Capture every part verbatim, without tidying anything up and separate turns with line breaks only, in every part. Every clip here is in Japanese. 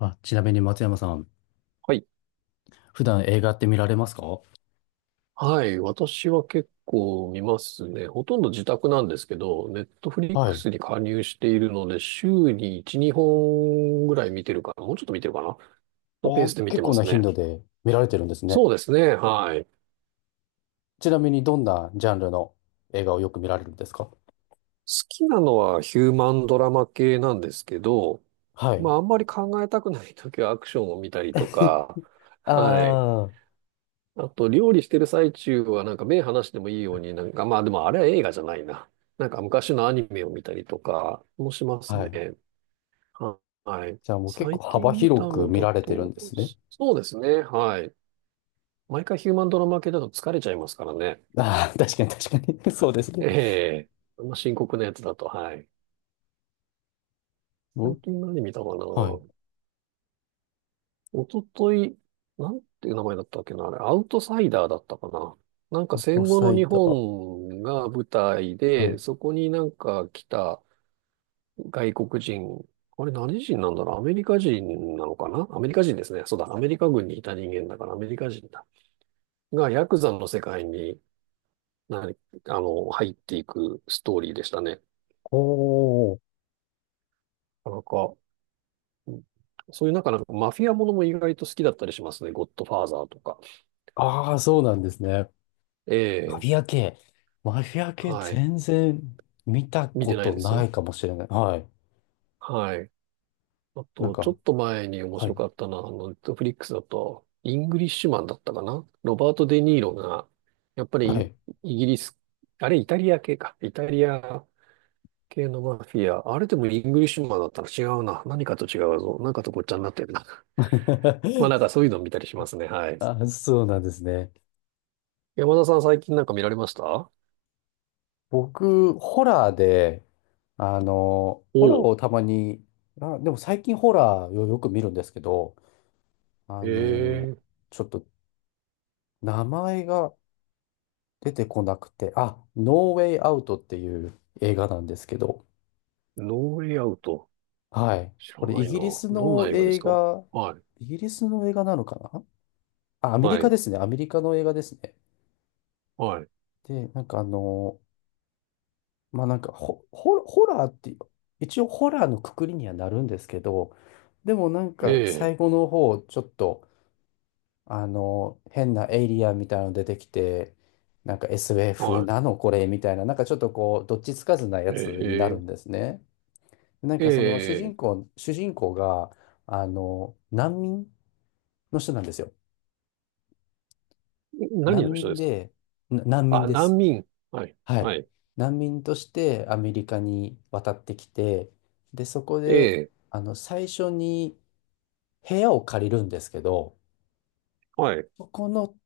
あ、ちなみに松山さん、
はい。
普段映画って見られますか？
はい。私は結構見ますね。ほとんど自宅なんですけど、ネットフリッ
は
ク
い。
スに加入しているので、週にいち、にほんぐらい見てるかな。もうちょっと見てるかな。のペー
あ、
スで見
結
てま
構な
す
頻
ね。
度で見られてるんですね。
そうですね。はい。好
ちなみにどんなジャンルの映画をよく見られるんですか？
きなのはヒューマンドラマ系なんですけど、
はい。
まあ、あんまり考えたくないときはアクションを見たりとか、はい。
あ
あと、料理してる最中は、なんか目離してもいいように、なんか、まあでもあれは映画じゃないな。なんか昔のアニメを見たりとかもしま
あ。
す
は
ね。
い。
ははい。
じゃあもう結
最
構幅
近見た
広く
の
見
だ
られてるん
と、
ですね。
そうですね。はい。毎回ヒューマンドラマ系だと疲れちゃいますからね。
ああ、確かに確かに。そうですね。
ええ、あんま深刻なやつだと、はい。最
僕
近何見たかな。
はい。
おととい、なんていう名前だったっけな、あれ、アウトサイダーだったかな。なんか
と
戦後の
最
日
多。
本が舞台
は
で、
い。
そこになんか来た外国人、あれ何人なんだろう、アメリカ人なのかな、アメリカ人ですね。そうだ、アメリカ軍にいた人間だからアメリカ人だ。が、ヤクザの世界に、なに、あの、入っていくストーリーでしたね。
おー。
なんか、うん、そういうなんか、なんかマフィアものも意外と好きだったりしますね。ゴッドファーザーとか。
ああ、そうなんですね。
え
マフ
え、
ィア系。マフィア系
はい。
全然見た
見
こ
てない
と
で
な
す。
いかもしれない。はい。
はい。あ
なん
と、ちょ
か、
っと前に面
は
白
い。
かったのは、あの、ネットフリックスだと、イングリッシュマンだったかな、ロバート・デ・ニーロが、やっぱり
は
イ、
い。
イギリス、あれ、イタリア系か。イタリア系のマフィア。あれでもイングリッシュマンだったら違うな。何かと違うぞ。なんかとごっちゃになってるな。まあなん かそういうの見たりしますね。はい。
あ、そうなんですね。
山田さん最近なんか見られました？
僕、ホラーで、あの、ホラー
おう。
をたまに、あ、でも最近ホラーをよく見るんですけど、あ
え
の、
ー、
ちょっと名前が出てこなくて、あ、ノーウェイアウトっていう映画なんですけど、
ノーウェイアウト。
はい。
知
こ
ら
れイ
ないな。
ギリス
どん
の
な映画です
映
か？
画、
はい。
イギリスの映画なのかな。あ、アメリ
は
カ
い。
ですね。アメリカの映画ですね。
はい。
で、なんかあの、まあなんかホ、ホホラーっていう、一応ホラーのくくりにはなるんですけど、でもなん
え
か
え。
最後の方、ちょっと、あの、変なエイリアンみたいなの出てきて、なんか エスエフ
はい。
なのこれみたいな、なんかちょっとこう、どっちつかずなや
え
つになる
え、
んですね。なん
え
かその主
え、
人公、主人公が、あの、難民の人なんですよ。
何
難
の人
民
ですか？
で、な難民
あ、
で
難
す。
民。はい、
は
は
い。
い。
難民としてアメリカに渡ってきて、で、そこ
え
で、
え、
あの、最初に部屋を借りるんですけど、
はい、
そこの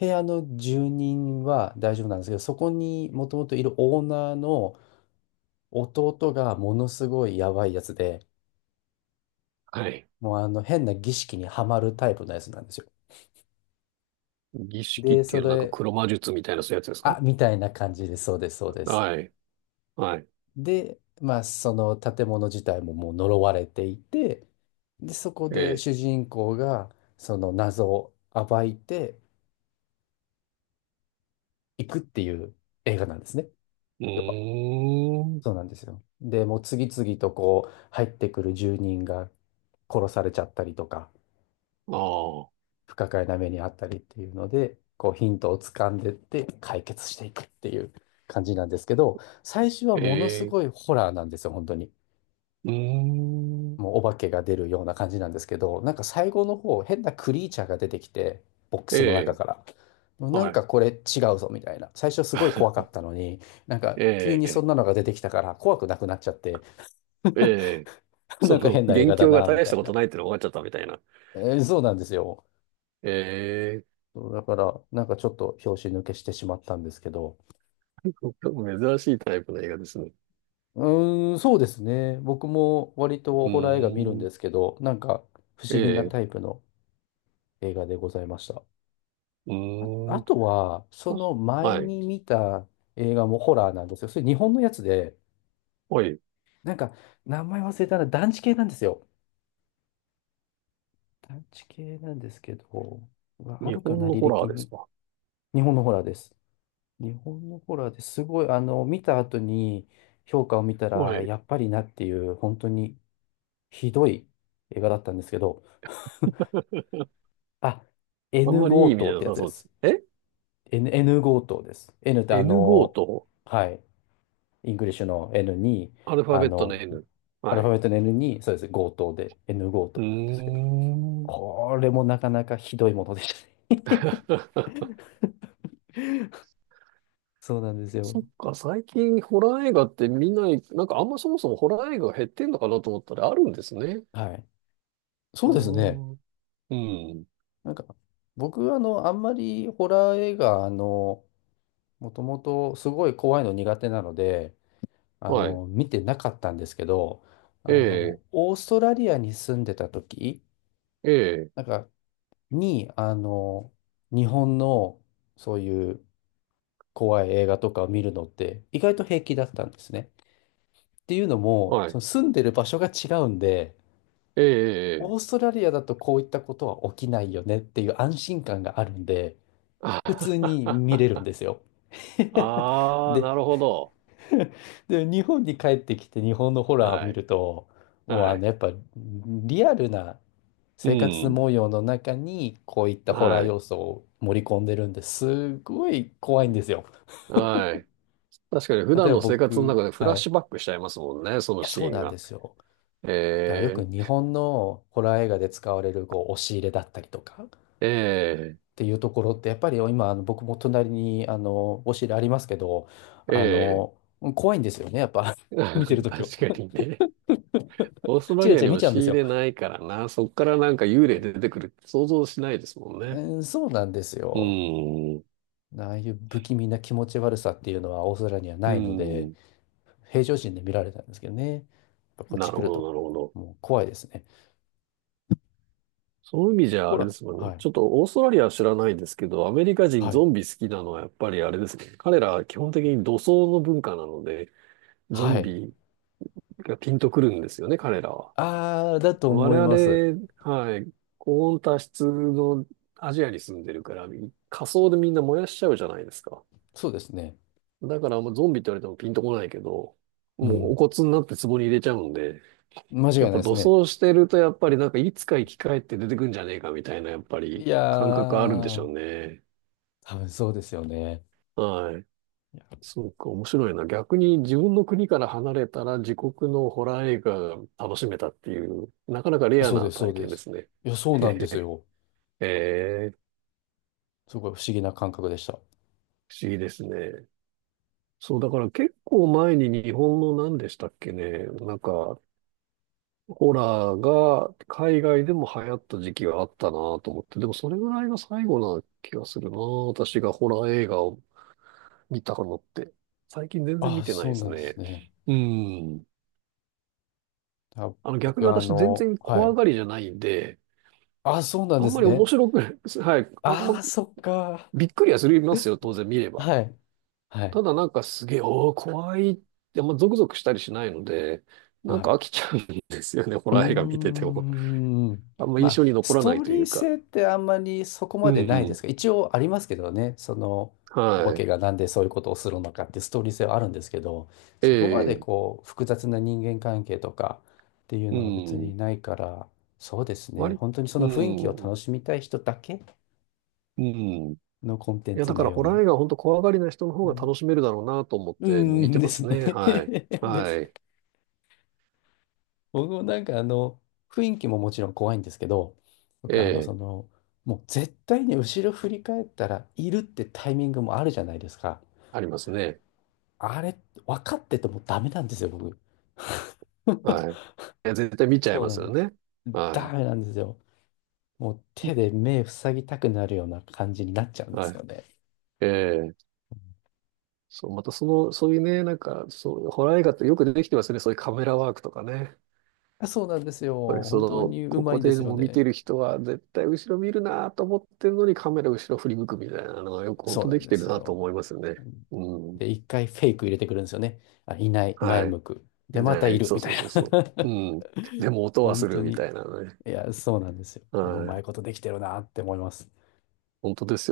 部屋の住人は大丈夫なんですけど、そこにもともといるオーナーの弟がものすごいやばいやつで、
はい。
もうあの変な儀式にはまるタイプのやつなんですよ。
儀式っ
で、
て
そ
いうなんか
れ、
黒魔術みたいなそういうやつです
あ、
か？
みたいな感じで、そうです、そうです。
はい、はい。
で、まあ、その建物自体ももう呪われていて、で、そこ
え
で
え、
主人公がその謎を暴いていくっていう映画なんですね。
う
要は。
ーん。
そうなんですよ。で、もう次々とこう入ってくる住人が殺されちゃったりとか、
ああ、
不可解な目にあったりっていうので、こうヒントを掴んでって解決していくっていう感じなんですけど、最初は
え
ものす
え、
ごいホラーなんですよ、本当に。
うーん。
もうお化けが出るような感じなんですけど、なんか最後の方、変なクリーチャーが出てきて、ボック
え
スの中
え、
から。なん
は
か
い。
これ違うぞみたいな。最初すごい怖かったのに、なんか急
え
にそん
え、
なのが出てきたから怖くなくなっちゃって、
ええ、
な
そ
んか
の、
変な映
元
画だ
凶が
な、み
大
た
した
い
こ
な。
とないってのが分かっちゃったみたいな。
えーそうなんですよ。
ええ、
そうだから、なんかちょっと拍子抜けしてしまったんですけど。
珍しいタイプの映画ですね。
うーん、そうですね。僕も割と
う
ホラー映画見るん
ー
で
ん。
すけど、なんか不
え
思議な
え、
タイプの映画でございました。
うー
あ
ん。
とは、そ
確
の
か
前
はい。
に見た映画もホラーなんですよ。それ日本のやつで、
はい。
なんか、名前忘れたな、団地系なんですよ。団地系なんですけど、うわあ
日
るか
本
な、
の
履
ホラー
歴
です
に。
か？
日本のホラーです。日本のホラーで、すごい、あの、見た後に評価を見た
は
ら、
い。
やっぱりなっていう、本当にひどい映画だったんですけど、あ、
あん
N
まりい
強
い意味じ
盗
ゃ
っ
な
てや
さ
つで
そうで
す。
す。え
N、N 強盗です。N ってあ
?エヌご
の、
と、
はい。イングリッシュの N に、
アルファ
あ
ベットの
の、
N。
アル
は
ファベ
い。
ットの N に、そうです、強盗で、N 強
う
盗なんですけど、
ーん。
これもなかなかひどいものでしたね。 そうなんですよ。
そっか、最近ホラー映画って見ない、なんかあんまそもそもホラー映画が減ってんのかなと思ったらあるんですね。
はい。そ
あ
うですね。
あ、うん。
なんか、僕、あの、あんまりホラー映画、あの、もともとすごい怖いの苦手なので、あ
はい。
の、見てなかったんですけど、あ
ええ、
の、オーストラリアに住んでた時、
ええ、
なんか、に、あの、日本の、そういう怖い映画とかを見るのって意外と平気だったんですね。っていうのも、
は
そ
い。
の住んでる場所が違うんで、
ええ、ええ。
オーストラリアだとこういったことは起きないよねっていう安心感があるんで、
あ
普通
は
に見
は
れるんですよ。
はあー、
で、
なるほど。
で、日本に帰ってきて日本のホラーを
は
見
い。
ると、もうあ
は
の
い。
やっぱリアルな
う
生活
ん。
模様の中にこういったホラー
はい。
要素を盛り込んでるんですごい怖いんですよ。
はい。確かに普
例
段
えば
の生活の
僕、
中でフラ
は
ッ
い。い
シュバックしちゃいますもんね、その
や、
シ
そう
ーン
なんで
が。
すよ。だからよく
え
日本のホラー映画で使われるこう押し入れだったりとかっ
ー、え
ていうところってやっぱり今あの僕も隣にあの押し入れありますけど
ー、
あ
え
の怖いんですよねやっぱ。 見てる
ー、
ときは。
確かにね。オーストラ
チラ
リア
チ
に
ラ見
押
ちゃう
し
んです
入
よ。
れないからな、そっからなんか幽霊出てくるって想像しないですもん
え
ね。
ーそうなんです
う
よ。
ーん、う
ああいう不気味な気持ち悪さっていうのはオーストラリアには
ー
ないので
ん、
平常心で見られたんですけどね。やっぱこっ
な
ち
る
来る
ほど、
と
なるほど。
もう怖いですね。
そういう意味じゃ
ほ
あれで
ら、
すもんね。
はい、
ちょっとオーストラリアは知らないですけど、アメリカ人
は
ゾ
い、
ンビ好きなのはやっぱりあれですね。彼らは基本的に土葬の文化なので、ゾ
は
ン
い。
ビがピンとくるんですよね、彼らは。
ああ、だと
我
思います。
々、はい、高温多湿のアジアに住んでるから、火葬でみんな燃やしちゃうじゃないですか。
そうですね。
だから、もうゾンビって言われてもピンとこないけど、
う
もうお
ん。
骨になって壺に入れちゃうんで、
間違い
や
な
っ
い
ぱ
です
土
ね。
葬してると、やっぱりなんかいつか生き返って出てくんじゃねえかみたいな、やっぱ
い
り
や
感覚あるんでし
ー、
ょうね。
多分そうですよね。
はい。
い
そうか、面白いな。逆に自分の国から離れたら自国のホラー映画が楽しめたっていう、なかなかレ
や
ア
そうで
な
す、そ
体
うで
験で
す。
すね。
いや、そうなんですよ。
ええ、
すごい不思議な感覚でした。
不思議ですね。そう、だから結構前に日本の何でしたっけね、なんか、ホラーが海外でも流行った時期があったなと思って、でもそれぐらいが最後な気がするな、私がホラー映画を見たのって。最近全然見
あ、
てない
そ
で
う
す
なんです
ね。
ね。
うん。
あ、
あの、逆に
僕、あ
私全
の、
然
は
怖
い。
がりじゃないんで、
あ、そうなん
あ
で
ん
す
まり面
ね。
白くない。はい。あん
あ
ま
ー、そっか。
びっくりはするますよ、当然見れば。
はい。はい。
ただなんかすげえ、おー、怖いって、あんまゾクゾクしたりしないので、な
は
んか
い。
飽きちゃうんですよね、ホ
う
ラー映画見て
ー
ても。
ん。
あんま
ま
印
あ、
象に残
ス
ら
ト
ない
ー
とい
リー
うか。
性ってあんまりそこ
う
までないで
ん、
すが、一応ありますけどね、その、お
は
化け
い。
がなんでそういうことをするのかってストーリー性はあるんですけど、
え
そこまで
え、
こう、複雑な人間関係とかっていう
う
のは別
ん。
にないから、そうですね、
割、
本当にそ
う
の雰囲気を
ん、
楽しみたい人だけ
うん。い
のコンテン
や、だ
ツ
か
な
ら
よ
ホ
う
ラー
な、
映画は本当怖がりな人の方
う
が
ん、
楽しめるだろうなと思っ
う
て
ー
見
ん
て
で
ます
すね。
ね。はい。
で
は
す。
い。
僕もなんかあの、雰囲気ももちろん怖いんですけど、
え
僕はあの、そ
え、
の、もう絶対に後ろ振り返ったらいるってタイミングもあるじゃないですか。
ありますね。
あれ、分かっててもダメなんですよ、僕。
はい。い や、絶対見ちゃい
そう
ま
な
す
ん
よ
です。
ね。
ダ
は
メなんですよ。もう手で目塞ぎたくなるような感じになっちゃうん
い。
です
はい。
よね。
ええ、そう、またその、そういうね、なんか、そう、ホラー映画ってよくできてますよね。そういうカメラワークとかね。やっ
そうなんですよ。
ぱりそ
本当
の、
にう
こ
ま
こ
いんで
で
すよ
も見
ね。
てる人は絶対後ろ見るなと思ってるのにカメラ後ろ振り向くみたいなのがよく本
そ
当
うな
で
ん
き
で
てる
す
なと
よ。
思いますよね。うん。
で、一回フェイク入れてくるんですよね。あ、いない、前
は
向く。
い。い
で、ま
な
たい
い。
る、
そう
みた
そう
い
そうそう。
な。
うん。でも音は
本
す
当
るみた
に。
いなね。
いや、そうなんですよ。
は
もううまい
い。
ことできてるなって思います。
本当ですよ